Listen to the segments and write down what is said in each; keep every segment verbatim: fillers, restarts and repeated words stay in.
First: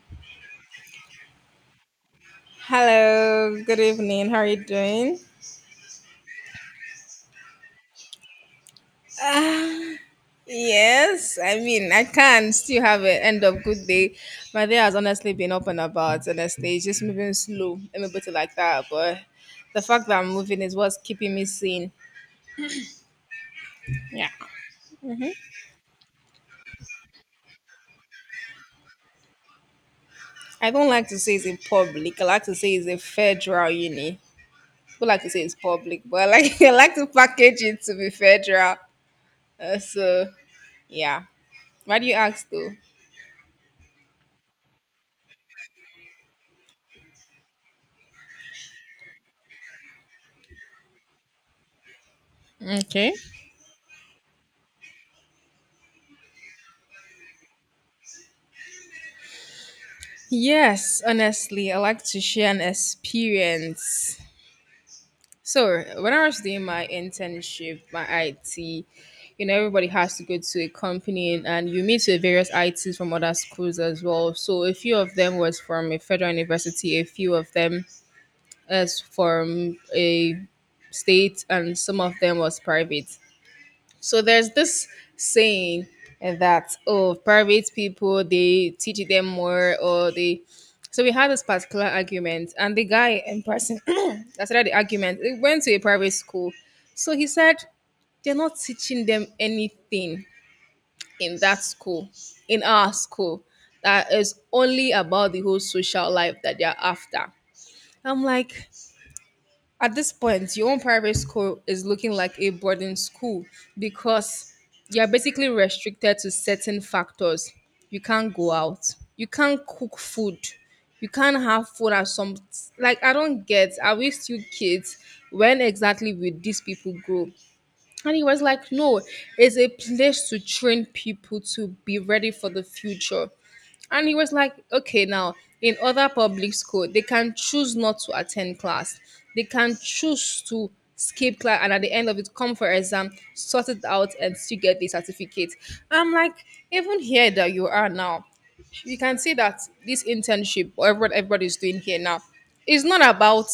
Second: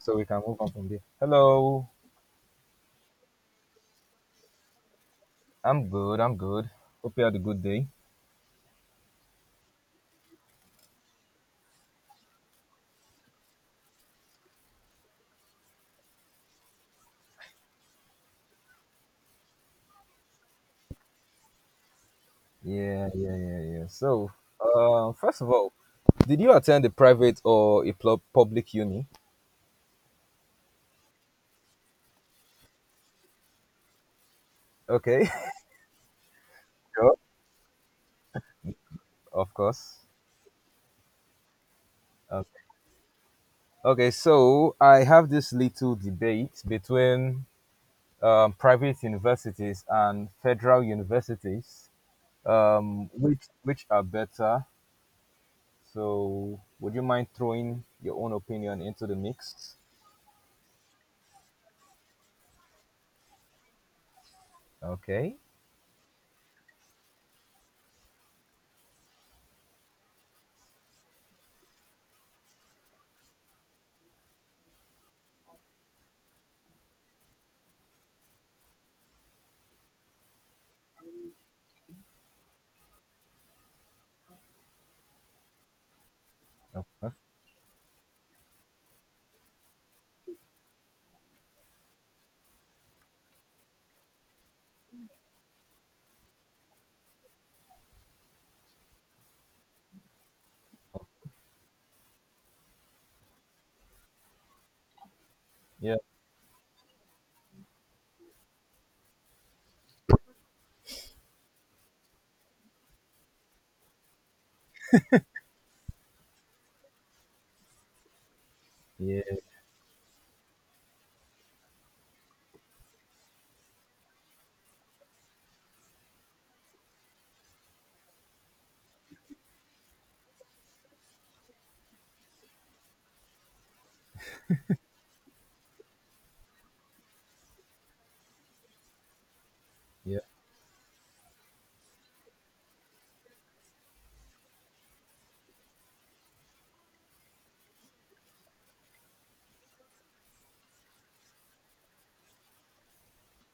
So we can move on from there. Hello, Hello, good evening. How are you doing? I'm good. I'm good. Hope you had a good day. Ah, yes, I mean, I can still have an end of good day. My day has honestly been up and about, honestly. It's just moving slow. Let me put it like that. But the fact that I'm moving is what's keeping me sane. Yeah, yeah, yeah, yeah. So, Yeah. uh, first of all, did you attend a private or a pl- public uni? I don't like to say it's in public. I like to say it's a federal uni. People like Okay, to say it's public, but I like, I like to sure, package it to be federal. of Uh, course. so, yeah. Why do you ask, Okay. though? Okay, so I have this little debate between um, private universities and federal universities, um, Okay. which which are better. So, would you mind throwing your own opinion into the mix? Yes, honestly, I like to share an experience. Okay. So, when I was doing my internship, my I T, you know, everybody has to go to a company and you meet with various I Ts from other schools as well. So, a few of them was from a federal university, a few of them is from a state, and some of them was private. So there's this saying that, Okay. oh, private people they teach them more or they. So we had this particular argument, and the guy in person that started the argument he went to a private school. So he said they're not teaching them anything in that school, in our school. That is only about the whole Yeah, social life that they're after. I'm like, at this point, your own private school is looking like a boarding school because you're basically restricted to certain factors. You can't go out. yeah, You can't cook food. You can't have food at some, like, I don't get. Are we still kids? When exactly will these people grow? And he was like, no, it's a place to train people to be ready for the future. And he was like, okay, now in other public school, they can choose not to attend class. They can yeah, choose to skip class and at the end of it come for exam, sort it out and still get the certificate. I'm like, even here that you are now, you can see that this internship or what everybody's doing here now, is not about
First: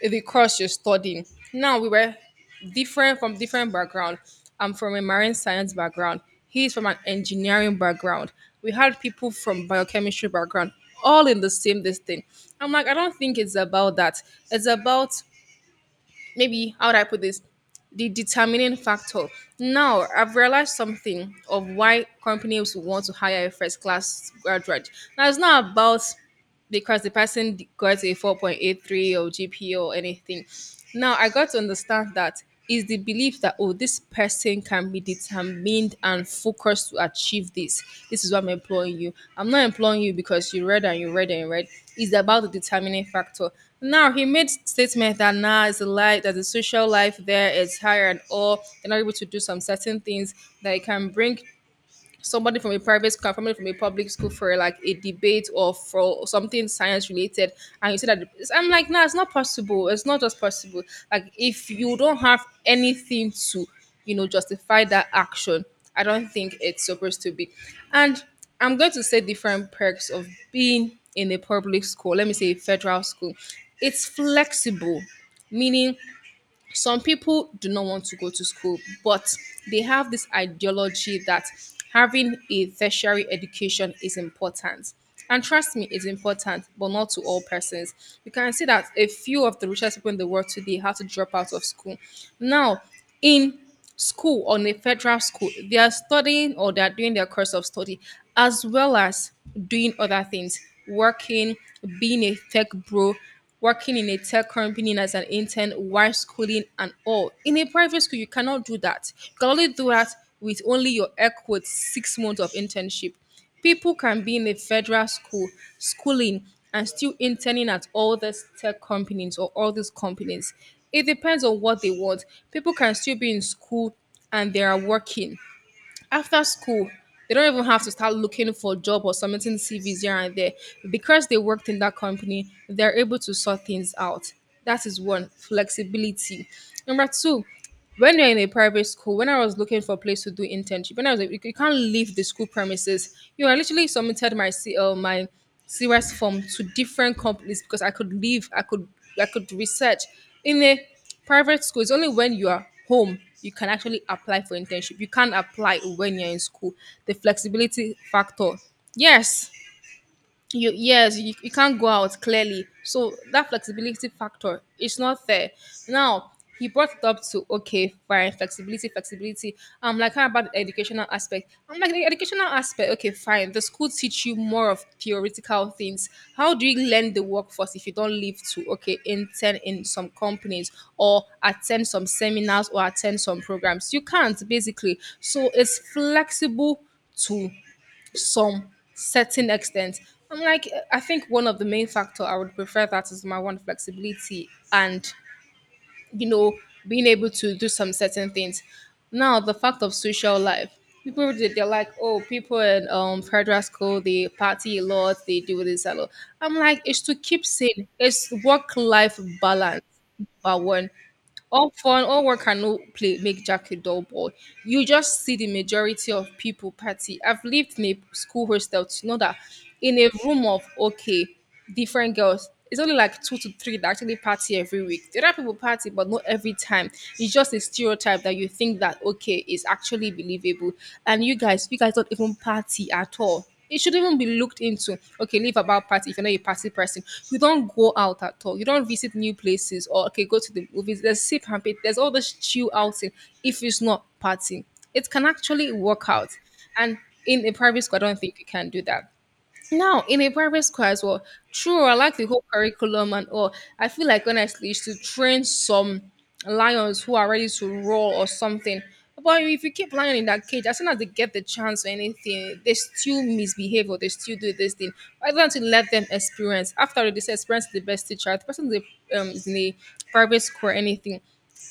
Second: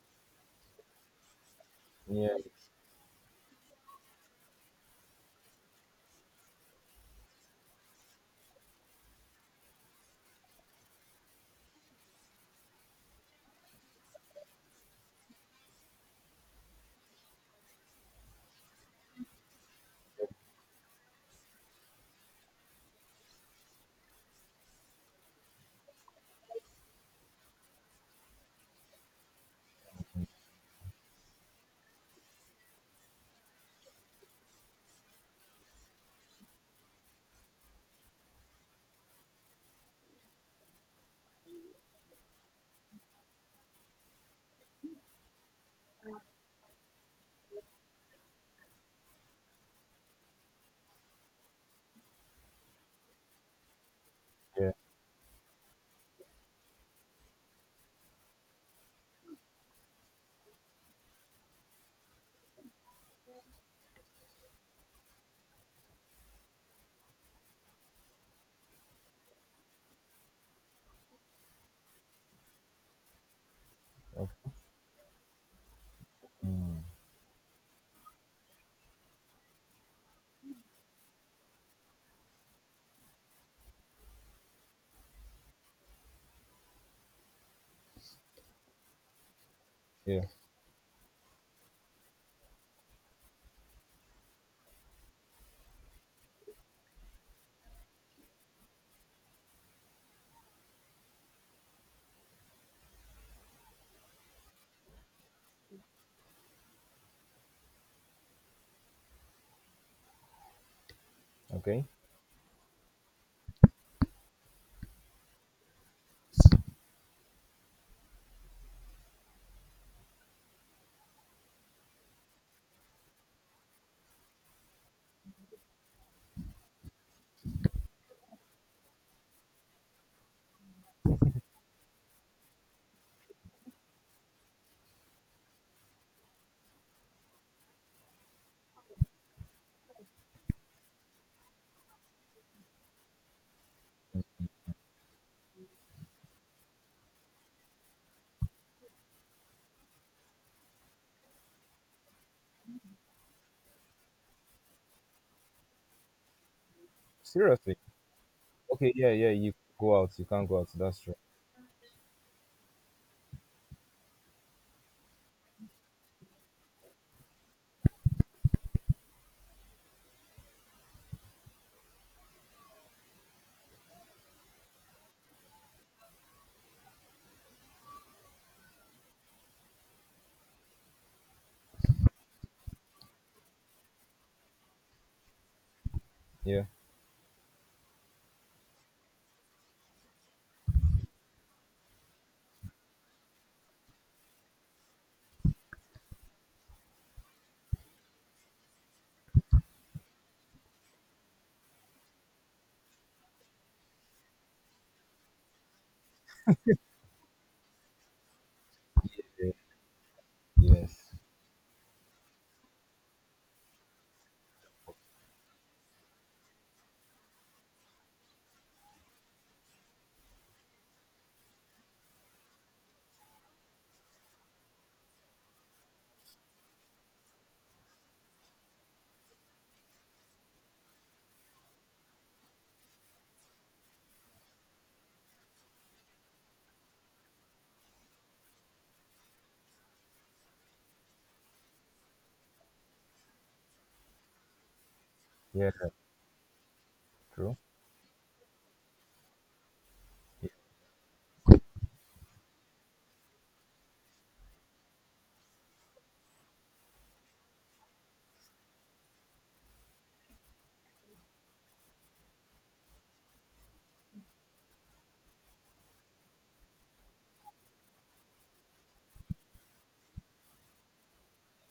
the course you're studying. Now we were yeah, different from different background. I'm from a marine science background. He's from an engineering background. We had people from biochemistry background, all in the same this thing. I'm like, I don't think it's about that. It's about, maybe how would I put this? The determining factor. Now I've realized something of why companies would want to hire a first class graduate. Now it's not about because the person got a four point eight three or G P A or anything. Now I got to understand that is the belief that, oh, this person can be determined and focused to achieve this. This is why I'm employing you. I'm not employing you because you read and you read and you read. It's about the determining factor. Now he made statement that now it's a lie that the social life there is higher and all. They're not able to do some certain things, that it can bring somebody from a private school and somebody from a public school for yeah, like a debate or for something science related and you say that it's- I'm like, nah, it's not possible, it's not just possible. Like, if you don't have anything to, you know justify that action, I don't think it's supposed to be. And I'm going to say different perks of being in a public school, let me say a federal school. It's okay, flexible, meaning some people do not want to go to school, but they have this ideology that having a tertiary education is important. And trust me, it's important, but not to all persons. You can see that a few of the richest people in yeah, the world today had to drop out of school. Now, in school, on a federal school they are studying or they are doing their course of study, as well as doing other things, working, being a tech bro, working in a tech company as an intern while schooling and all. In a private school you cannot do that, you can only do that with only your equate okay. six months of internship. People can be in a federal school, schooling, and still interning at all these tech companies or all these companies. It depends on what they want. People can still be in school and they are working. After school they don't even have to start looking for job or submitting cvs here and there, because they worked in that company they're able to sort things out. That is one flexibility. Number two, when you're in a private school, when I was looking for a place to do internship, when I was like, you you can't leave the school premises, you know I literally submitted my C L, my serious form to different companies because I could leave, i could I could research in a. Private school is only when you are home you can actually apply for internship. You can't apply when you're in school. The Seriously, flexibility factor. okay, yeah, yeah. Yes, You go out, you can't go out. you That's true. yes you, you can't go out clearly, so that flexibility factor is not fair. Now he brought it up to, okay fine, flexibility, flexibility. I'm like, how about the educational aspect? I'm like, the educational aspect, okay fine, the school teach you more of theoretical things. How do you learn the workforce if you don't live to, okay, intern in some companies or attend some seminars or attend some programs? You can't basically. So it's Yeah, flexible too some certain extent. I'm like, uh, I think one of the main factor I would prefer that is my one flexibility and, you know being able to do some certain things. Now the fact of social life, people they- they're like, oh, people in um federal school they party a lot, they do this a lot. I'm like, it's to keep saying it's work life yeah, balance. But one, yes, all fun, all work and no play make Jack a dull boy. You just see the majority of people party. I've lived in a school hostel to know that in a room of, okay, different girls, it's only like two to three that actually party every week. There are people party, but not every time. It's just a stereotype that you think that okay is actually believable. And you guys, you guys don't even party at all. It shouldn't even be looked into. Okay, leave about party if you're not a party person. You don't go out at all. You don't visit new places or, okay, go to the movies. There's sip and pay. There's all this chill outing. If it's not party, it can yeah, actually work out. And in a true. private school, I don't think you can do that. Now, in a Yeah, private school as well, true, I like the whole curriculum and all. I feel like honestly, you to train some lions who are ready to roar or something. But if you keep lion in that cage, as soon as they get the chance or anything, they still misbehave or they still do this thing. Rather than to let them experience, after all, this experience is the best teacher, the person is, a, um, is in a private school or anything,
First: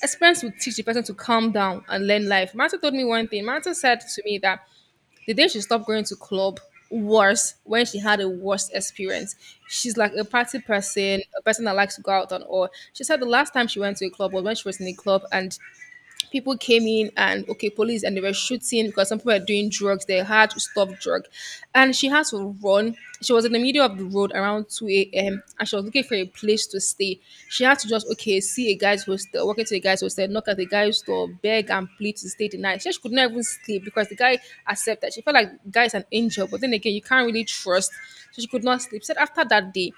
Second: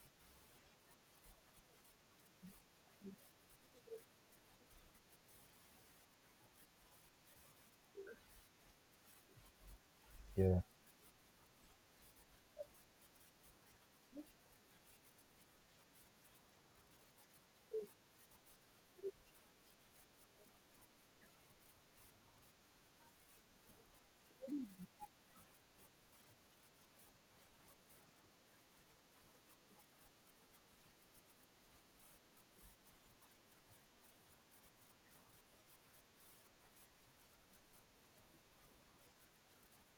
experience will teach the person to calm down and learn life. Marta told me one thing. Marta said to me that the day she stopped going to club was when she had a worst experience. She's like a yeah, party person, a person that likes to go out and all. She said the last time she went to a club was when she was in a club and people came in and, okay, police, and they were shooting because some people were doing drugs, they had to stop drug. And she had to run, she was in the middle of the road around two a m a.m. and she was looking for a place to stay. She had to just, okay, see a guy's hostel, walk into a guy's hostel, knock at the guy's door, beg and plead to stay the night. She said she could not even sleep because the guy accepted, she felt like the guy's an angel, but then again you can't really trust. So she could not sleep, said after that day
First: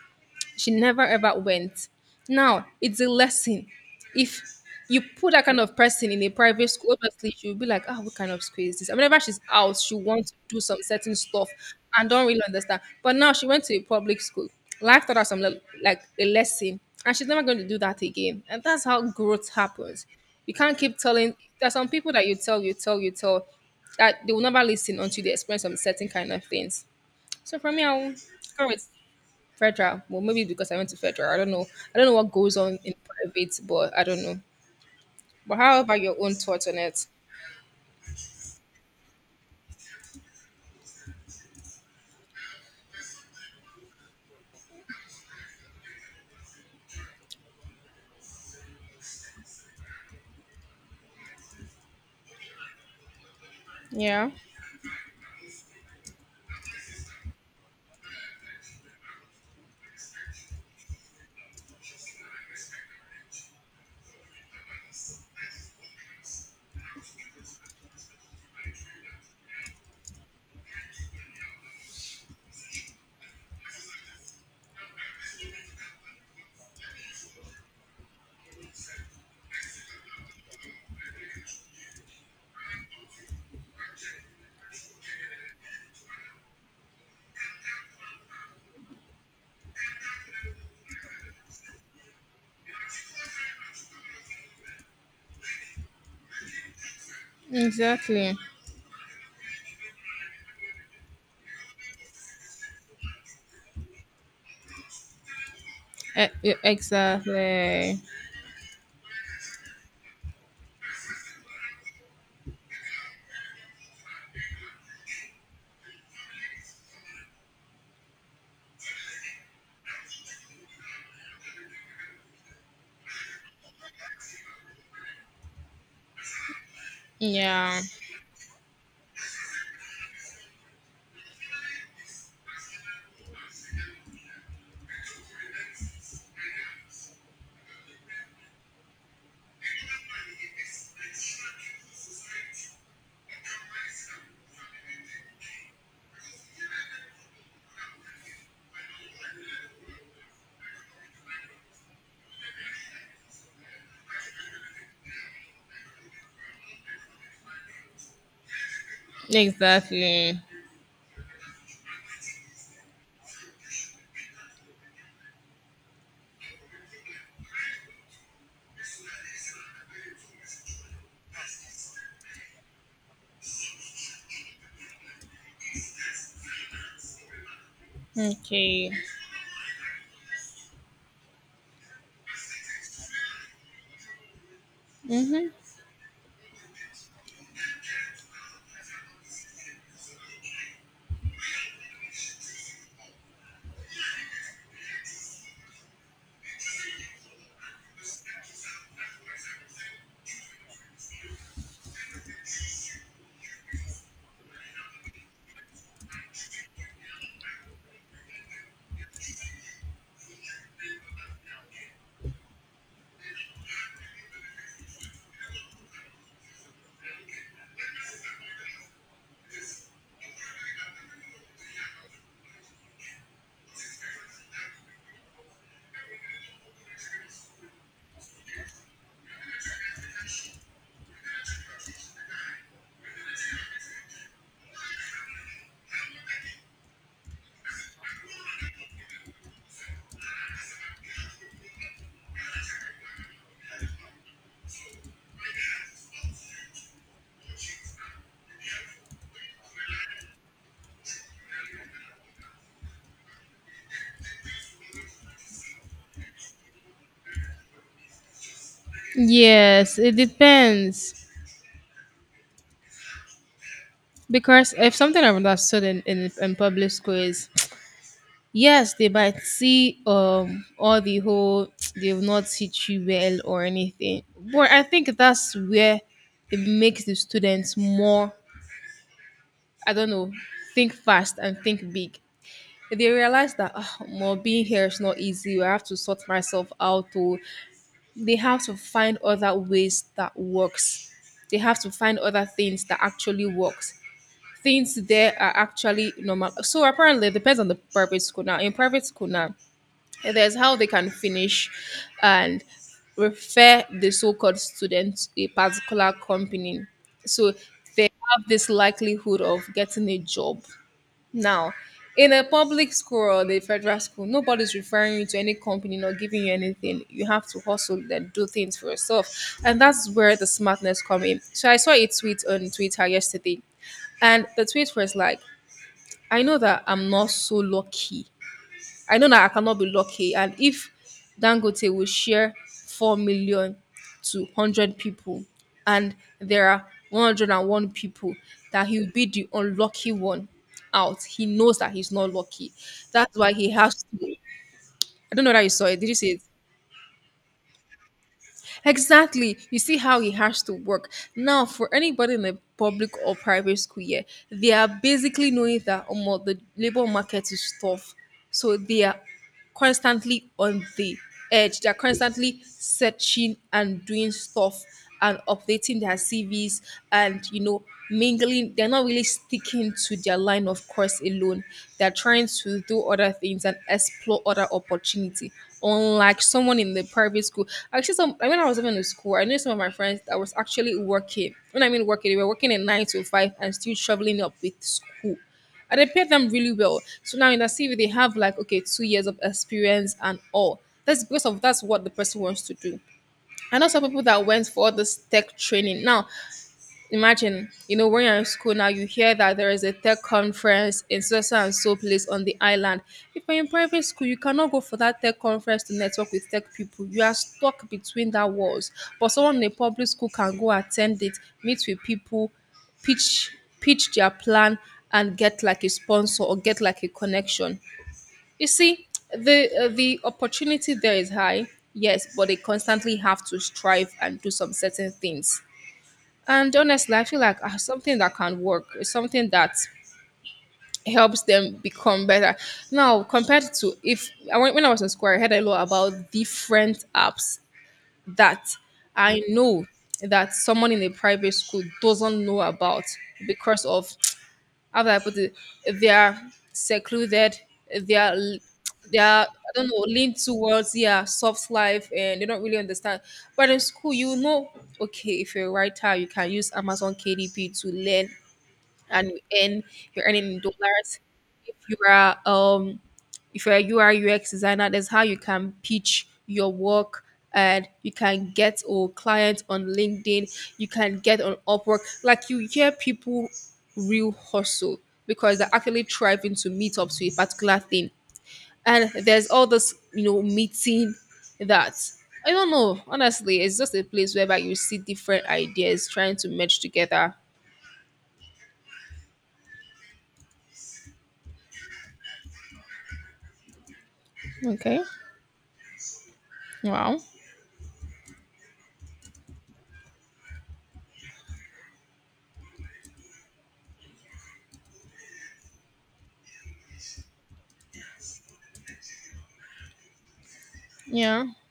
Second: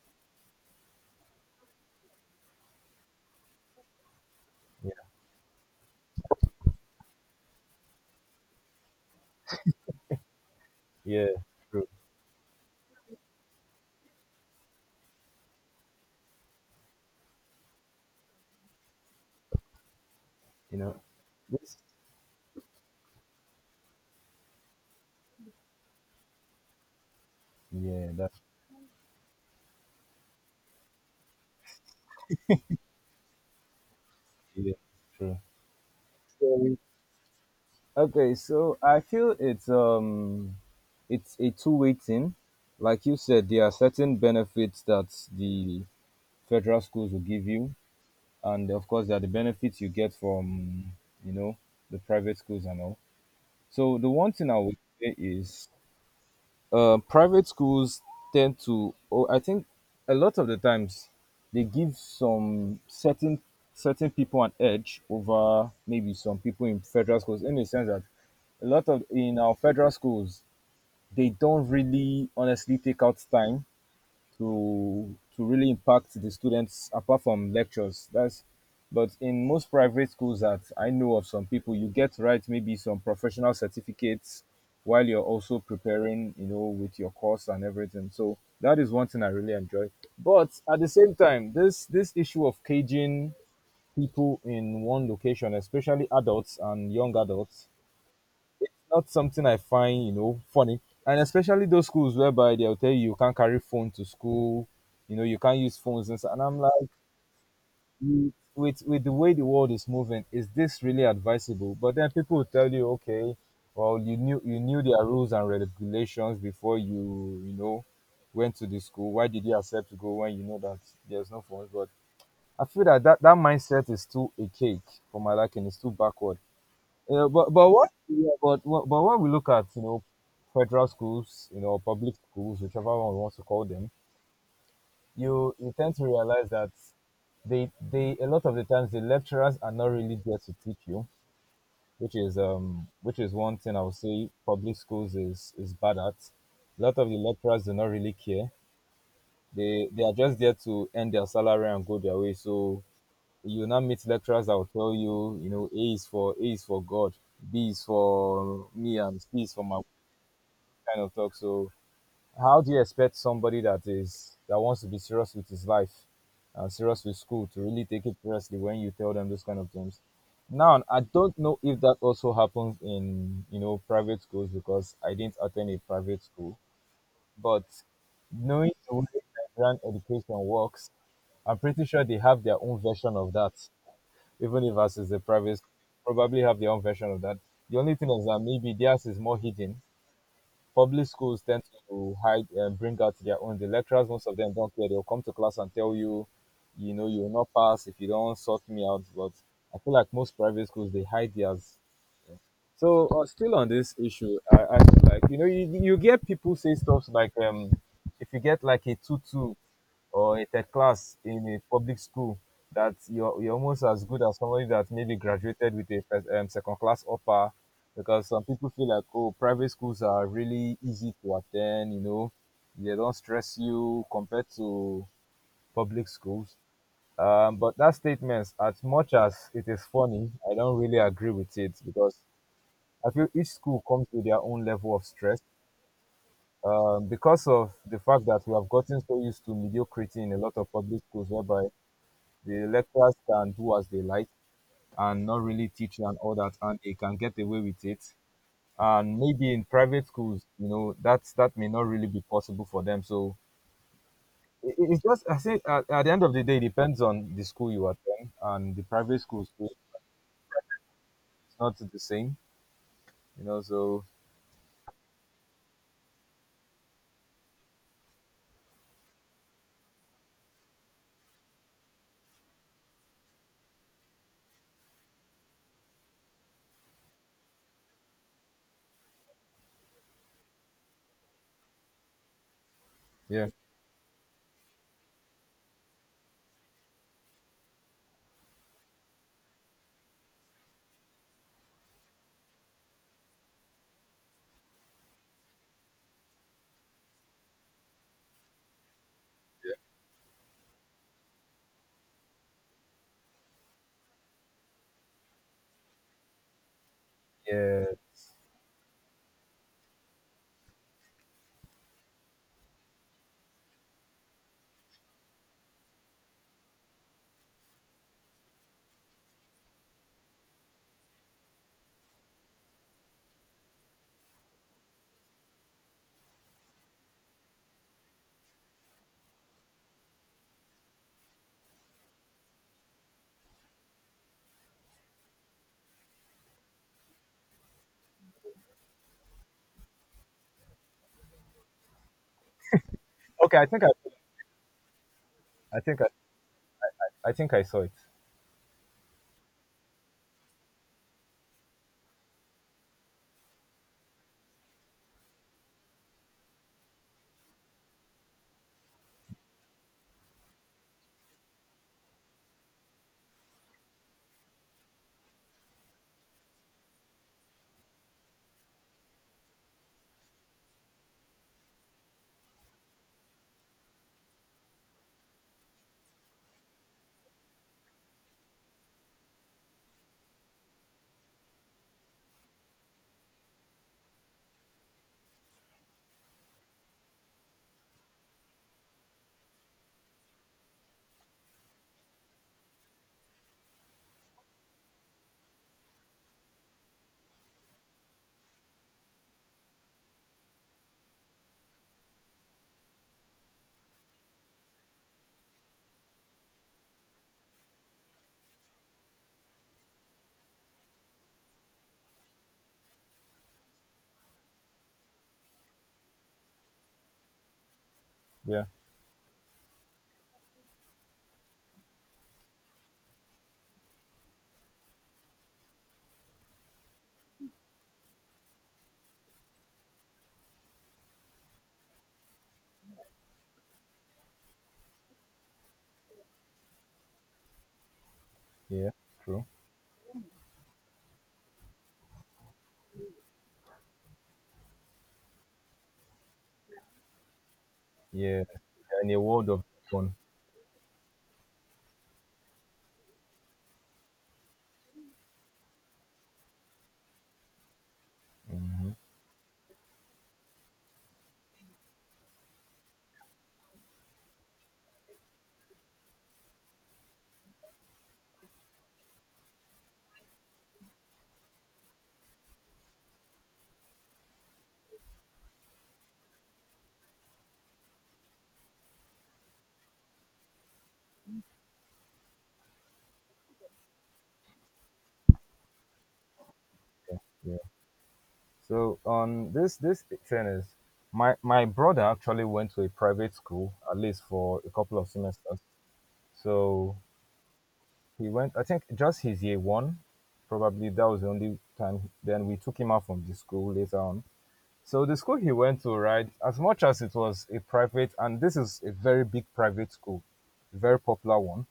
she never ever went. Now it's a lesson. If yeah, you put that kind of person in a private school, obviously she'll be like, "Ah, what kind of school is this?" And whenever she's out, she wants to do some certain yeah, stuff true. and don't really understand. But now she went to a public school. Life taught her some le- like a lesson, and she's never going to do that again. And that's how growth happens. You You can't keep know, telling. There's this. some people that you tell, you tell, you tell, that they will never listen until they experience some certain kind of things. So for me, Yeah, I'll that's, go with Federal. Well, maybe because I went to federal. I don't know. I don't know what goes on in private, but I don't know. yeah, true. But how about your own thoughts So, on it? okay, so I feel it's um, it's a two-way thing. Like you said, there are certain benefits that the federal schools will give you, and of course there are the benefits you get from you know the private schools and all, so the Yeah, one thing I would say is, uh, private schools tend to oh, I think a lot of the times they give some certain certain people an edge over maybe some people in federal schools, in the sense that a lot of in our federal schools they don't really honestly take out time to to really impact the students apart from lectures. That's But in most private schools that I know of, some people, you get to write maybe some professional certificates while you're also preparing, you know, with your course and everything. So that is one thing I really enjoy. But at the same time, this this issue of caging people in one location, especially adults and young adults, exactly. not something I find, you know, funny. And especially those schools whereby they'll tell you you can't carry phone to school, you know, you can't use phones, and, so-, E- and e- I'm like, Exactly. "Mm, with with the way the world is moving, is this really advisable?" But then people will tell you, okay, well, you knew you knew their rules and regulations before you, you know, went to the school. Why did you accept to go when you know that there's no phones? But I feel that that, that mindset is too a cake for my liking, it's too backward. Yeah, but but Yeah, what, yeah, but what- but when we look at you know federal schools, you know public schools, whichever one we want to call them, you you tend to realize that they they a lot of the times the lecturers are not really there to teach you, which is um which is one thing I would say public schools is is bad at. A lot of the lecturers do not really care. They they are just there to earn their salary and go their way. So you now meet lecturers that will tell you, you know, A is for A is for God, B is for me, and C is for my exactly. kind of talk. So, how do you expect somebody that is that wants to be serious with his life and serious with school to really take it seriously when you tell them those kind of things? Now, I don't know if that also happens in you know private schools because I didn't attend a private school, but knowing Okay. the way Nigerian education works, I'm pretty sure they have their own version of that, even if us is the Mm-hmm. private school, probably have their own version of that. The only thing is that maybe theirs is more hidden. Public schools tend to hide and bring out their own. The lecturers, most of them don't care. They'll come to class and tell you, you know, you will not pass if you don't sort me out. But I feel like most private schools they hide theirs. So, uh, still on this issue, I, I feel like you know you, you get people say stuff like, um if you get like a two two or a third class in a public school, that you're, you're almost as good as somebody that maybe graduated with a first, um, second class upper, because some people feel like, oh, private schools are really easy to attend, you know they don't stress you compared to public schools. Um, but that statement, as much as it is funny, I don't really agree with it, because I feel each school comes with their own level of stress, um, because of the fact that we have gotten so used to mediocrity in a lot of public schools, whereby the lecturers can do as they like and not really teach you and all that, and they can get away with it. And maybe in private schools, you know that's that may not really be possible for them, so it, it's just, I say, at, at the end of the day, it depends on the school you attend. And the private schools too, Yes, it depends. it's not the same, you know, so, Because if something I would have studied in, in, in public school is yes, they might see um all the whole they've not teach you well or anything. But I think that's where it makes the students more, I don't know, think fast and think big. They yeah, realize that, oh, well, being here is not easy. I have to sort myself out. Or they have to find other ways that works. They have to find other things that actually works. Things there are actually normal. So apparently, it depends on the private school now. In private school now, there's how they can finish and refer the so-called student to a particular company. yeah, So yeah. they have this likelihood of getting a job. Now, in a public school or the federal school, nobody's referring you to any company, not giving you anything. You have to hustle and do things for yourself. And that's where the smartness come in. So I saw a tweet on Twitter yesterday, and the tweet was like, I know that I'm not so lucky, I know that I cannot be lucky. And if Dangote will share four million to one hundred people, and there are one hundred one people, that he'll be the unlucky one out, he knows that he's not lucky. That's why Okay, I he think I has to. I don't know that you I saw it. think I, Did you see it? I think I saw it. Exactly. You see how he has to work. Now, for anybody in a public or private school, yeah, they are basically knowing that um, the labor market is tough. So they are constantly on the edge. They are constantly searching and doing stuff and updating their C Vs and, you know, mingling. They're not really sticking to their line of course alone, they're trying to do other things and explore other opportunity, unlike someone in the private school. Actually, some, when I was even in school, I knew some of my friends that was actually working. When I mean working, they were working at nine to five and still traveling up with school, and they paid them really well. So now in the CV they have like, okay, two years of experience and all. That's because of that's what the person wants to do. I know some people that went for all this tech training now. Imagine, you know, when you're in school now, you hear that there is a tech conference in so so and so place on the island. If you're in private school, you cannot go for that tech conference to network with tech people. You are stuck between that walls. But someone in a public school can go attend it, meet with people, pitch pitch their plan, and get like a sponsor or get like a connection. Yeah, You see, the uh, the opportunity there is high, yes, but they constantly have to strive and do some certain things. And honestly, I feel like ah, something that can work is something that helps them become better. Now, compared to if I went- when I was in school, I heard a lot about different apps that yeah, I true. know that someone in a private school doesn't know about, because of, how do I put it? They are secluded. They are Yeah, l- and they a are, world of I don't know, fun. lean towards, yeah, soft life, and they don't really understand. But in school, you know, okay, if you're a writer, you can use Amazon K D P to learn Hmm. and you earn, you're earning in dollars. If you are um if you're a U X designer, that's how you can pitch your work and you can get a client on LinkedIn, you can get on Upwork. Like you hear people real hustle because they're actually striving to meet up to a particular thing. And there's all this, you know, meeting that, I don't know. Honestly, it's just a place whereby you see different ideas trying to merge together. So on this this thing is, my my brother actually went to a private school, at least for a couple Okay. of semesters. So Wow. he went, I think, just his year one. Probably that was the only time. Then we took him out from the school later on. So the school he went to, right, as much as it was a private, and this is a very big private school, a very popular Yeah. one.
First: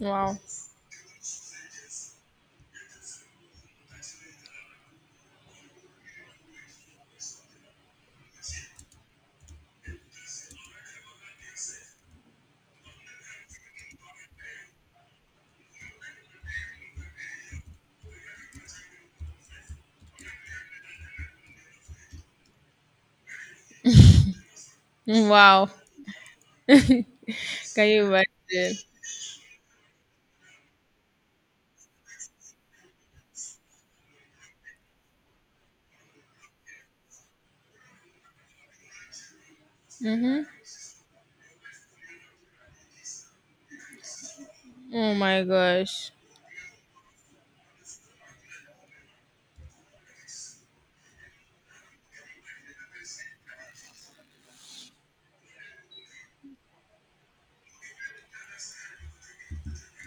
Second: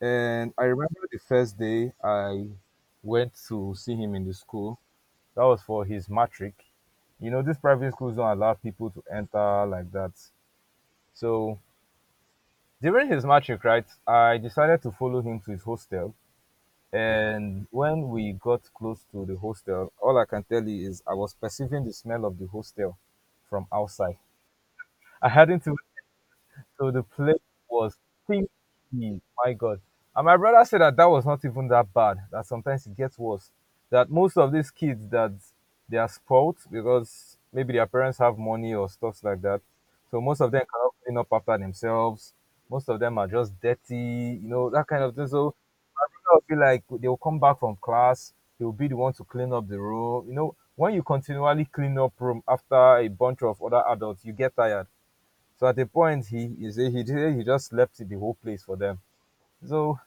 Wow. And I remember the first day I went to see him in the school. That was for his matric. You know, these private schools don't allow people to enter like that. So during his matching, right, I decided to follow him to his hostel. And when we got close to the hostel, all I can tell you is I was perceiving the smell of the hostel from outside. I hadn't Wow. even So the place Can was you imagine? stinky. My God. And my brother said that that was not even that bad, that sometimes it gets worse. That most of these kids, that they are spoiled because maybe their parents have money or stuff like that. So most Mm-hmm. of them cannot clean up after themselves. Most of them are just dirty, you know, that kind Oh of thing. my So gosh. I feel like they will come back from class, they will be the one to clean up the room. You know, when you continually clean up room after a bunch of other adults, you get tired. So at a point, he he he he just left the whole place for them. So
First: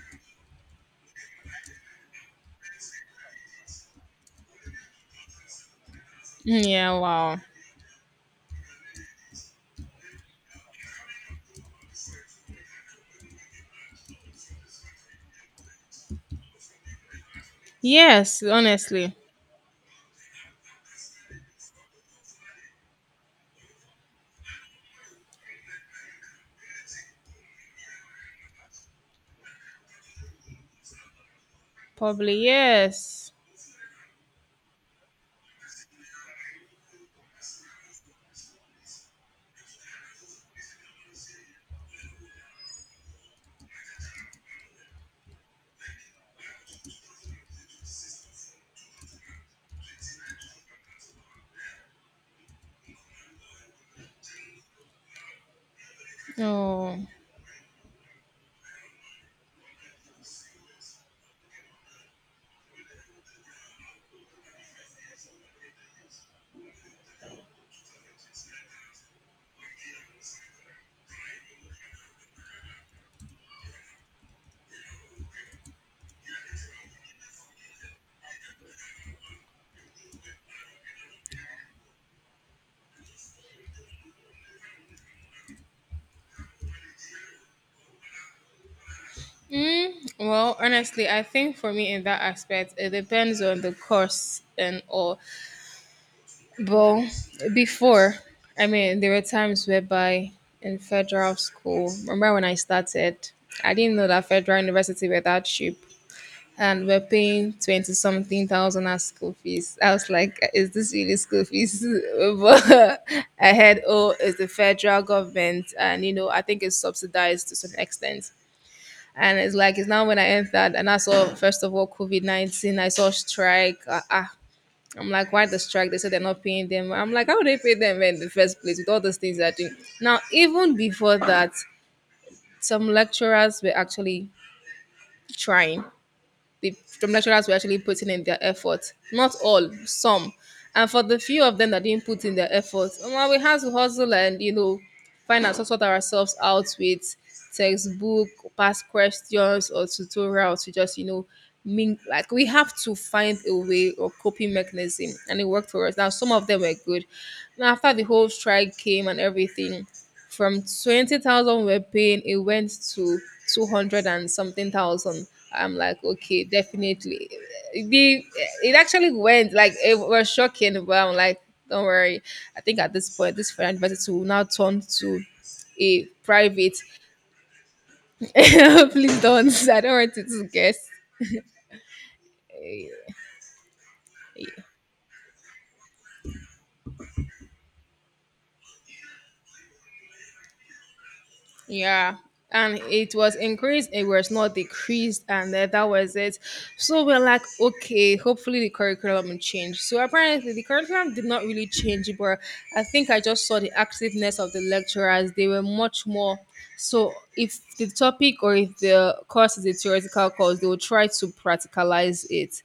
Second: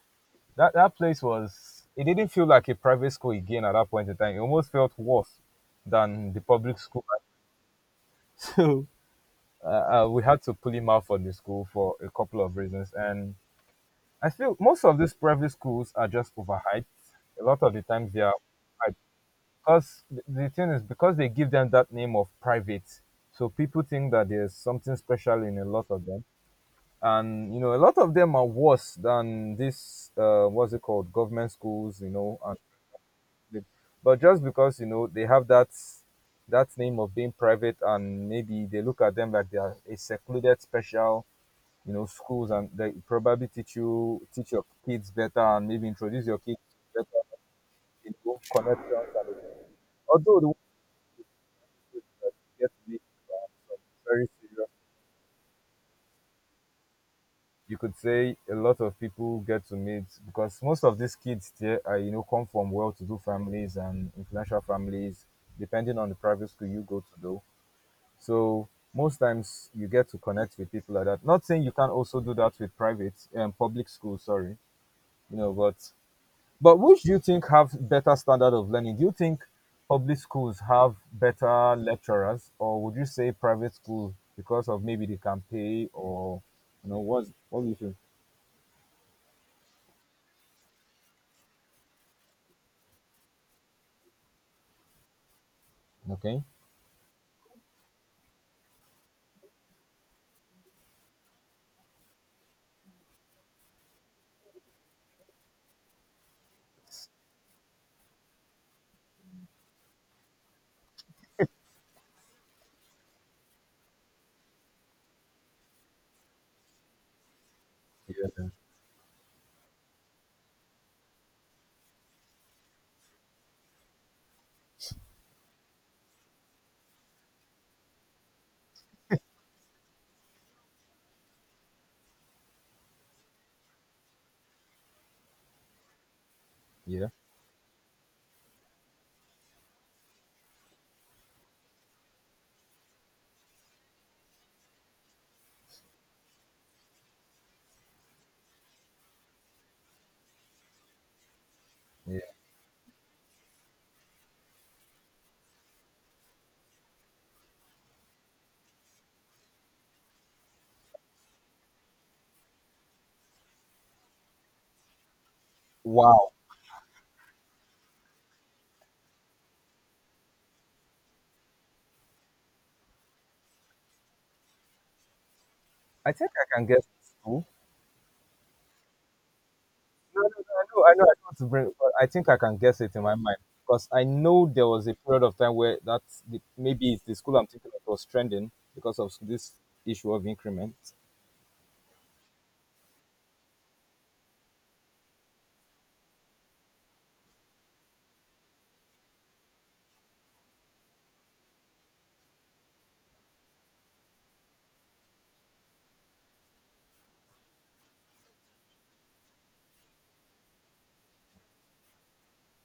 that that place was it didn't feel like a private school again at that point in time. It almost felt worse than the Mm, public yeah, school. wow. So uh, uh, we had to pull him out from the school for a couple of reasons. And I feel most of these private schools are just overhyped. A lot of the times they are Yes, overhyped, honestly. because the the thing is, because they give them that name of private. So people think that there's something special in a lot of them, and you know a lot of them are worse than this, uh, what's it called, government schools, you Probably know, and yes. they- but just because you know they have that that name of being private, and maybe they look at them like they are a secluded special, you know schools, and they probably teach you teach your kids better, and maybe introduce your kids better, you know connections and everything. Although the ones who get to be, um, some very serious, Oh. you could say, a lot of people get to meet, because most of these kids here are, you know come from well-to-do families and influential families, depending on the private school you go to, though. So most times you get to connect with people like that. Not saying you can also do that with private and, um, public schools, sorry, you know, but but which do you think have better standard of learning? Do you think public schools have better lecturers, or would you say private school because of maybe they can pay, or you know what? What do you think? Mm, well, honestly, I think for me in that aspect, it depends on the course and all. Okay. But before, I mean, there were times whereby in federal school, remember when I started, I didn't know that federal university were that cheap, and we're paying twenty something thousand as school fees. I was like, is this really school fees? But I heard, oh, it's the federal government, and you know, I think it's subsidized to some extent. Yeah, And it's like, it's now when I entered, and I saw, first of all, COVID nineteen, I saw strike. Uh, ah, I'm like, why the strike? They said they're not paying them. I'm like, how would they pay them in the first place with all those things they're doing? Now, even before that, some lecturers were actually trying, the, yeah, from lecturers were actually putting in their effort. Not all, some. And for the few of them that didn't put in their effort, well, we had to hustle and, you know, find out sort ourselves out with textbook, past questions or tutorials to just, you know, mean yeah. like we have to find a way or coping mechanism, and it worked for us. Now some of them were good. And after the whole strike came and everything, from twenty thousand we were paying, it went to two hundred and something thousand. I'm like, Wow! okay, definitely. The, it actually went like, it was shocking, but I'm like, don't worry. I think at this point, this for university will now turn to a I think I can private. guess it too. Please don't. I don't want No, no, it to no. I guess. know, I know. I want to bring, but I think I can guess it in my mind, because I know there was a period of time where that's the, maybe it's the school I'm thinking of was trending because of this issue of increment. Yeah, and it was increased, it was not decreased, and uh, that was it. So we're like, okay, hopefully the curriculum will change. So apparently the curriculum did not really change, but I think I just saw the activeness of the lecturers. They were much more. So if the topic or if the course is a theoretical course, they will try to practicalize it,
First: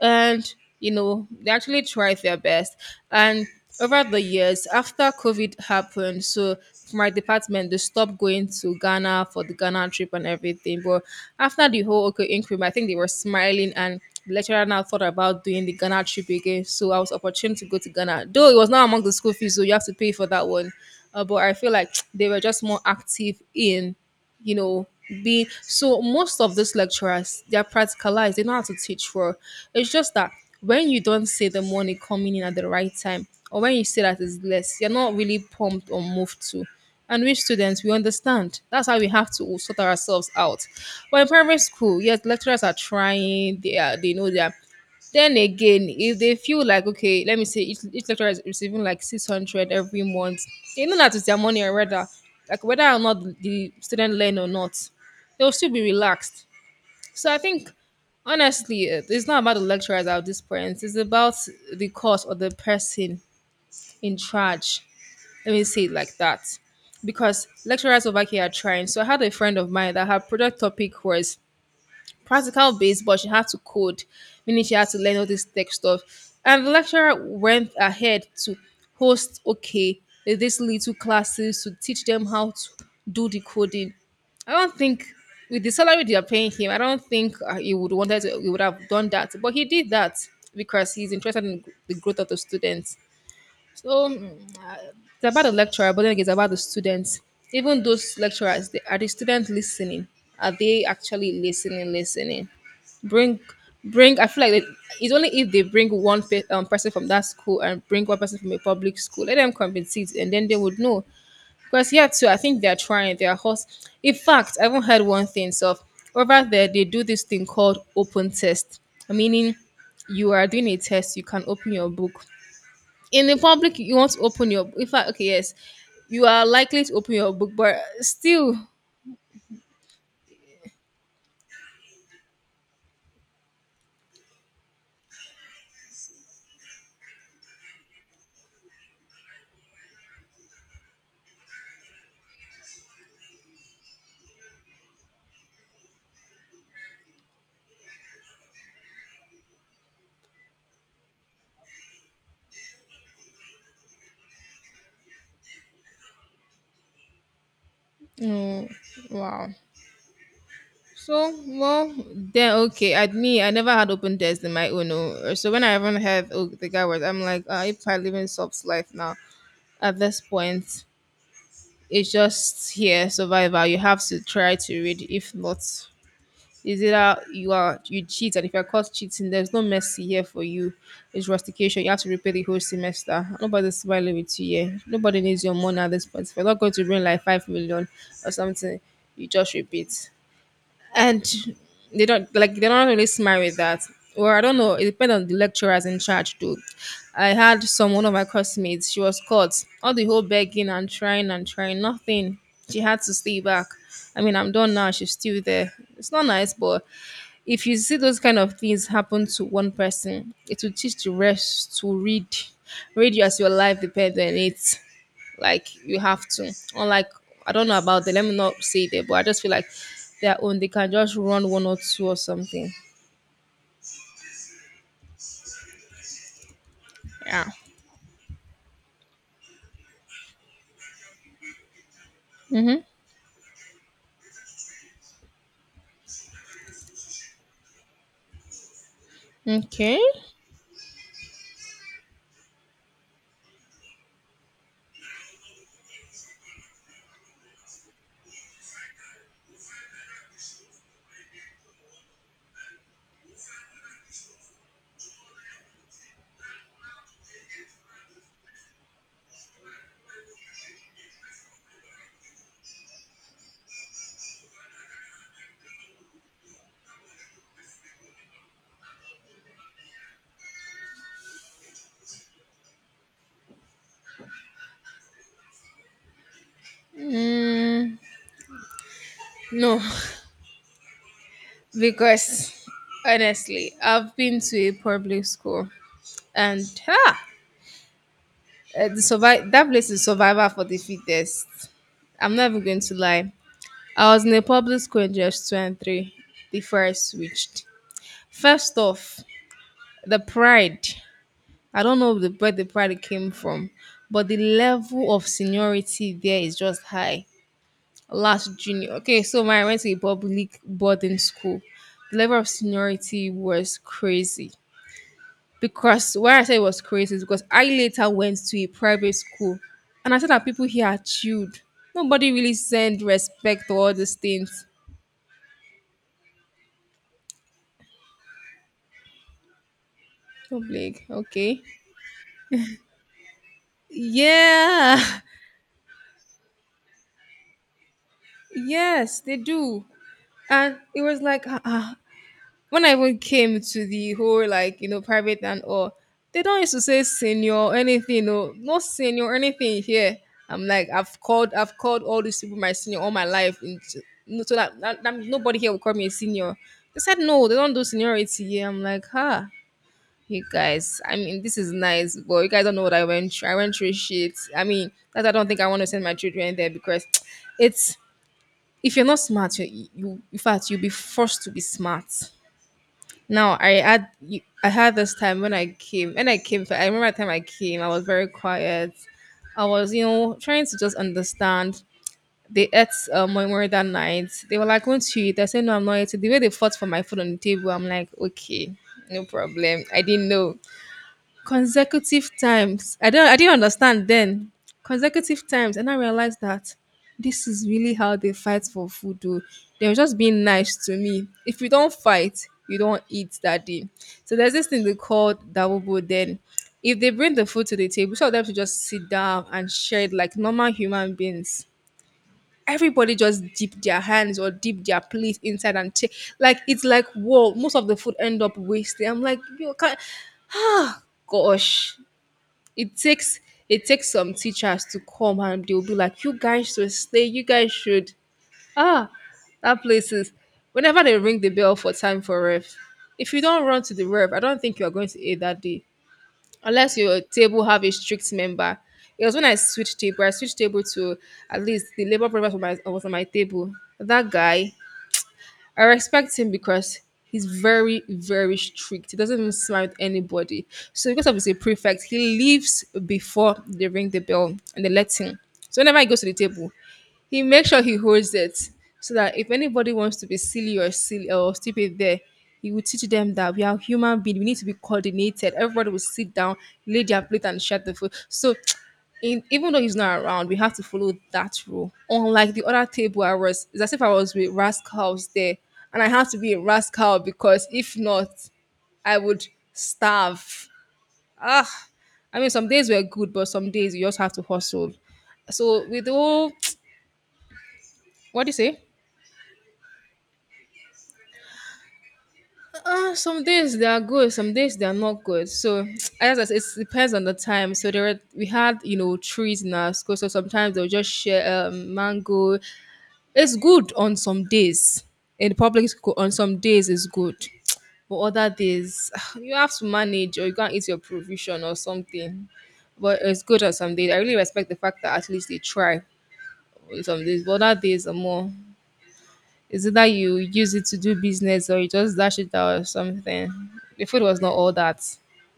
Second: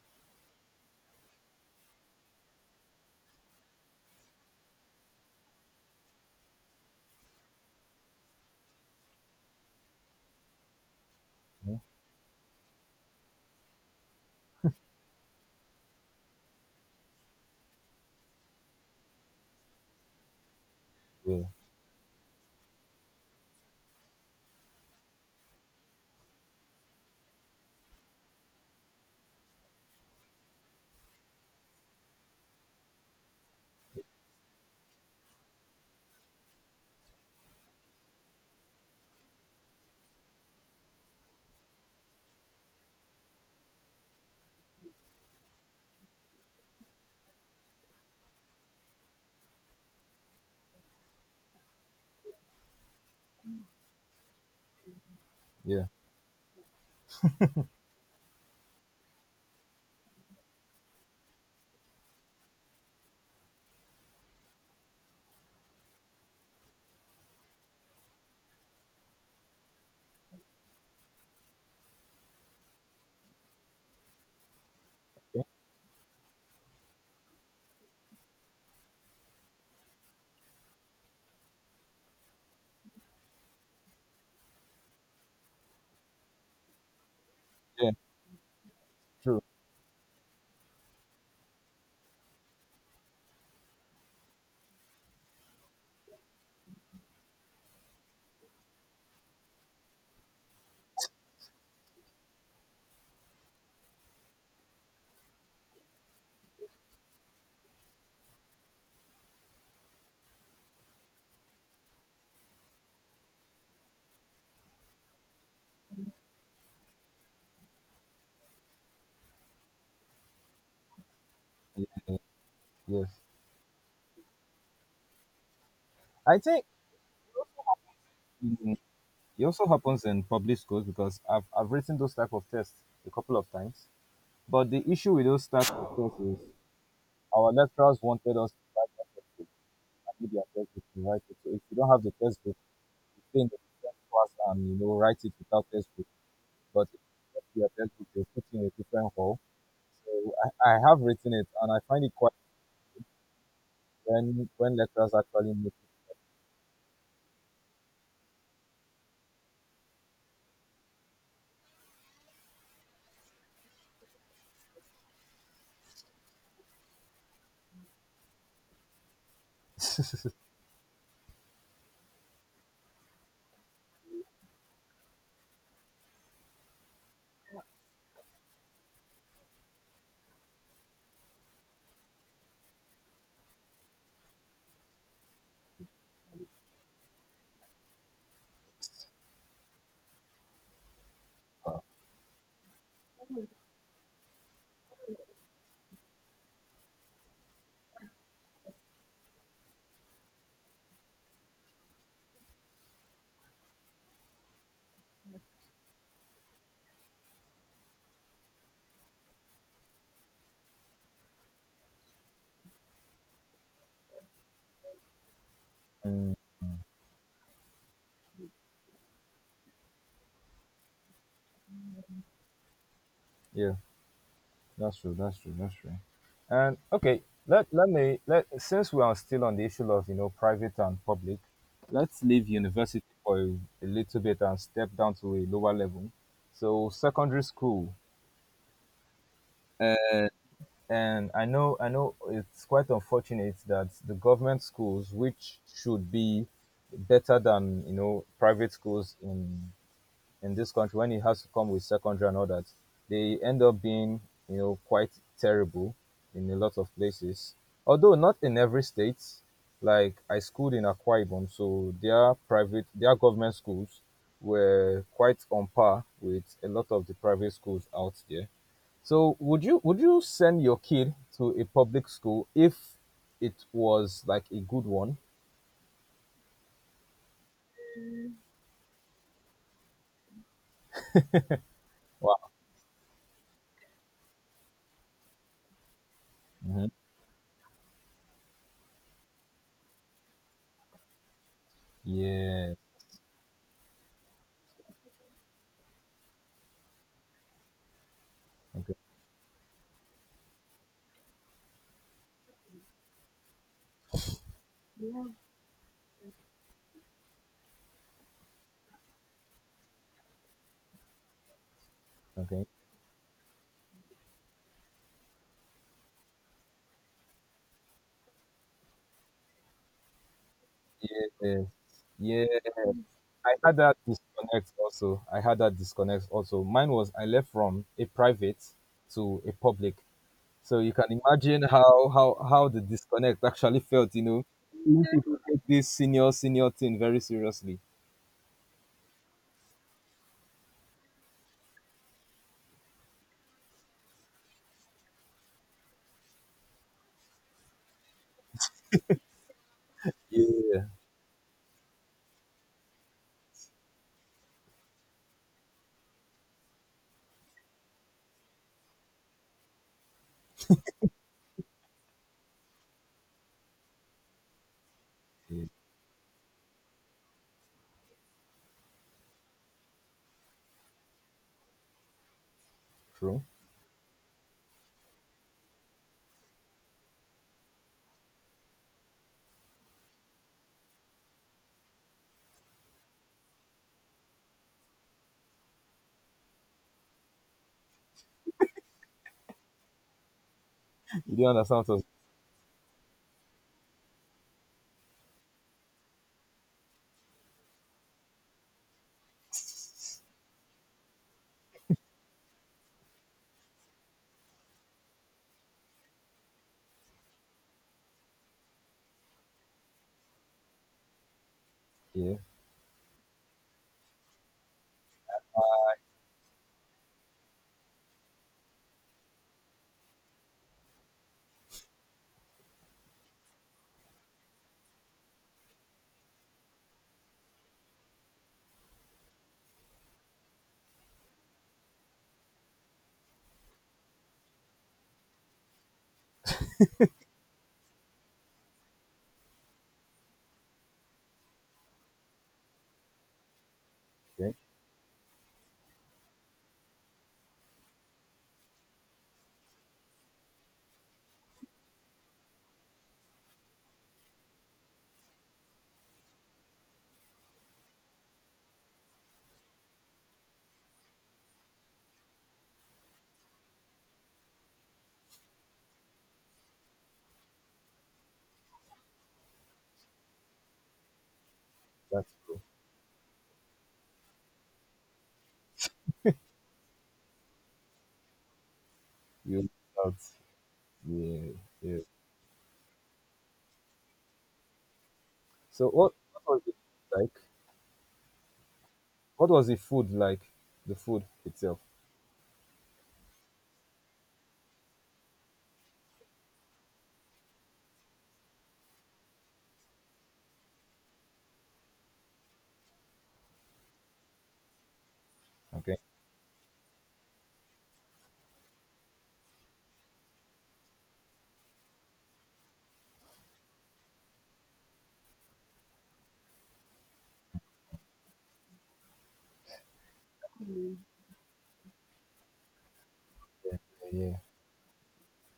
and you know they actually tried their best. And over the years after COVID happened, so for my department they stopped going to Ghana for the Ghana trip and everything. But after Mhm. the whole okay inquiry, I think they were smiling, and the lecturer now thought about doing the Ghana trip again. So I was opportunity to go to Ghana, though it was not among the school fees, so you have to pay for that one. Uh, but Yeah, I feel like they were just more active in, you know, being. So most of these lecturers they're practicalized, they know how to teach for. It's just that when you don't see the money coming in at the right time, or when you see that it's less, you're not really pumped or moved to. And we students, we understand that's how we have to sort ourselves out. But in primary school, yes, lecturers are trying, they are, they know they are. Then again, if they feel like, okay, let me say each, each lecturer is receiving like six hundred every month, they know that it's their money already. Like whether or not the student learn or not, they'll still be yeah, relaxed. So I think, honestly, it- it's not about the lecturers at this point. It's about the course or the person in charge. Let me say it like that, because lecturers over here are trying. So I had a friend of mine that her project topic was practical based, but she had to code, meaning she had to learn all yeah, this tech stuff. And the lecturer went ahead to host, okay, these little classes to teach them how to do the coding. I don't think with the salary they are paying him, I don't think uh, he yeah. would wanted to, he would have done that. True. But he did that because he's interested in the growth of the students. So mm, it's about the lecturer, but then it's about the students. Even those lecturers, they, are the students listening? Are they actually listening? Listening? Bring, bring. I feel like they, it's only if they bring one pe- um, person from that school and bring one person from a public school. Let them compete, and then they would know. Because here too, I think they're trying. They're host. In fact, I haven't heard one thing. So over there, they do this thing called open test, meaning you are doing a test. You can open your Yeah, book. yes. In the public you want to open your, in fact, okay, yes, you I are think, likely to open your book, but still, mm, it also happens in public schools because I've I've written those type of tests a couple of times. But the issue with those type of tests is our lecturers wanted us to write them, do their textbook and write it. So if you don't have the textbook, you stay in a different class and you know write it without textbook. But if you get your textbook, you put it in a different hall. So I, I have written it, and I find it quite, when when lecturers actually make it. mm, wow. So, well, then, okay, at me, I never had open desk in my own, oh. So when I even heard oh, the guy was I'm like uh, if I live in sub's life now at this point it's just here survival. You have to try to read. If not, is either you are you cheat, and if you're caught cheating, there's no mercy here for you. It's rustication. You have to repay the whole semester. Nobody's smiling with you here. Nobody needs your money at this point. If you're not going to bring like five million or something, you just repeat. And uh, they don't like they don't really smile with that. Or I don't know. It depends on the lecturers in charge too. I had some one of my classmates. She was caught. All the whole begging and trying and trying, nothing. She had to stay back. I mean, I'm done now. She's still there. It's not nice, but if you see those kind of things happen to one person, it will teach the rest to read. Read you as your life depends on it. Like you have Mm, to. Unlike, I don't know about them. Let me not say that, but I just feel like their own. They can just run one or two or something. yeah, that's true. That's true. That's true. And okay, Yeah. let let me let since we are still on the issue of you know private and public, let's leave Mm-hmm. university for a, a little bit and step down to a lower level. So, secondary school. Uh, Okay. and I know I know it's quite unfortunate that the government schools, which should be better than you know private schools in in this country, when it has to come with secondary and all that, they end up being you know quite terrible in a lot of places. Although not in every state. Like I schooled in Akwa Ibom, so their private their government schools were quite on par with a lot of the private schools out there. So would you would you send your kid to a public school if it was like a good one? No, Wow. because honestly, I've been to a public school and Hmm. ah, uh, the survive that place is survivor for the fittest. I'm not even Yeah. going to lie. I was in a public school in just two and three before I switched. First Okay. off, the pride. I don't know the, where the pride came from, but the level of seniority there is just high. Last junior. Okay, so when I went to a public boarding school, the level of Okay. seniority was crazy. Because why I say it was crazy is because I later went to a private school and I said that people here are chilled. Yes. Nobody Yeah. really send I respect to had all that these things. disconnect also. I had that disconnect also. Mine was, I left from a private to a public. So you Public, can okay. imagine how how how the disconnect actually felt, you know. Yeah. Most people take this senior senior thing very seriously. Yes, they do. And it was like, ah, ah, when I even came to the whole, like, you know, private and all, they don't used to say senior or anything. No, no senior or anything here. I'm Yeah. like, I've called, I've called all these people my senior all my life. And so no- so that, that, that nobody here will call me a senior. They said, no, they don't do seniority here. I'm like, huh. You guys, I mean, this is nice, but you guys don't know what I went through. I went through shit. I mean, that I don't think Yeah. I want to send my children there because it's if you're not smart, you, you in fact you'll be forced to be smart. True. Now I had you- I had this time when I came when I came I remember the time I came I was very quiet. I was you know trying to just understand. They ate uh, my mother that night. They were like, "Won't you eat?" I said, "No, I'm not eating." The way they fought for my food on the table, I'm like, "Okay, no problem." I didn't know You don't understand what I was- consecutive times. I don't I didn't understand then. Consecutive times, and I realized that this is really how they fight for food. Though. They were just being nice to me. If you don't fight, you don't eat that day. So there's this thing they call dawobo then. If they bring the food to the table, some of them should just sit down and share it like normal human beings. Yeah. Everybody just dip their hands or dip their plate inside and take. Like it's like whoa, most of the food end up wasted. I'm like, you can't ah gosh it takes it takes some teachers to come and they'll be like, you guys should stay, you guys should. Ah, that place is. Whenever they ring the bell for time for ref, if you don't run to the ref, I don't think you are going to eat that day, unless your table have a strict member. It was when I switched table. I switched table to at least the labor provider was on my was on my table. That Okay. guy, I respect him because he's very, very strict. He doesn't even smile at anybody. So because of his prefect, he leaves before they ring the bell and they let him. So whenever he goes to the table, he makes sure he holds it so that if anybody wants to be silly or silly or stupid there, he will teach them that we are human beings. We need to be coordinated. Everybody will sit down, lay their plate and share the food. So in, even though he's not around we have to follow that rule, That's unlike cool. the other table I was. It's as if I was with rascals there and I have to be a rascal because if not I would You out. starve. Yeah, Ah, yeah. I mean some days were good but some days you just have to hustle. So So with the what, what whole was it like? what do you say. What was the food like? The food itself. Uh, some days they are good, some days they are not good. So as I said, it depends on the time. So there were, we had you know trees in our school, so sometimes they'll just share um, mango. It's good on some days in the public Okay. school. On some days it's good, but other days you have to manage or you can't eat your provision or something. But it's good on some days. I really respect the fact that at least they try on some days. But other days are more. It's either you use it to do business or you just dash it out or something. The food Yeah, was not all that.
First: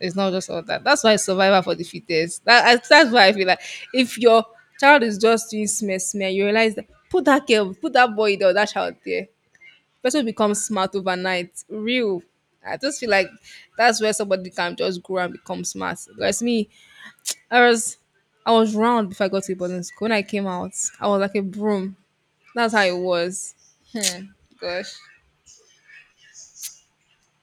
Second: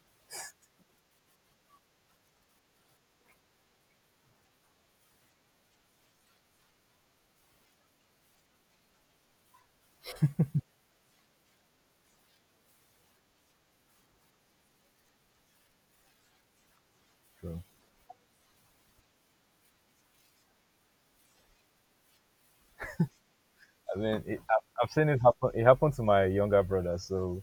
It's not just all that. That's why it's survival for the fittest. That, I- that's why I feel like if your child is just doing smear smear, you realize that put that girl, put that boy there, or that child there. Person becomes smart overnight. Real. I just feel like that's where somebody can just grow and become smart. Whereas me, I true. was I was round before I got to boarding school. When I came out, I was like a broom. That's how it was. I mean, Hmm. it, I've I've Gosh. seen it happen. It happened to my younger brother. So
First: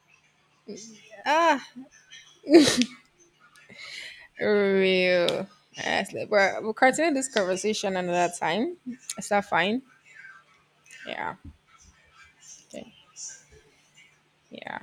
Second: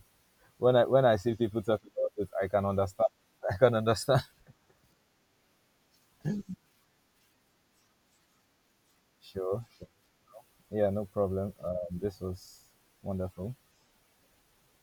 when I when I see Ah, people talk about it, I can understand. I can understand. real. Honestly, but we'll continue this conversation another time. Is that Sure. fine? Sure. Yeah, no Yeah. problem. Um, this was Okay. wonderful. Yeah.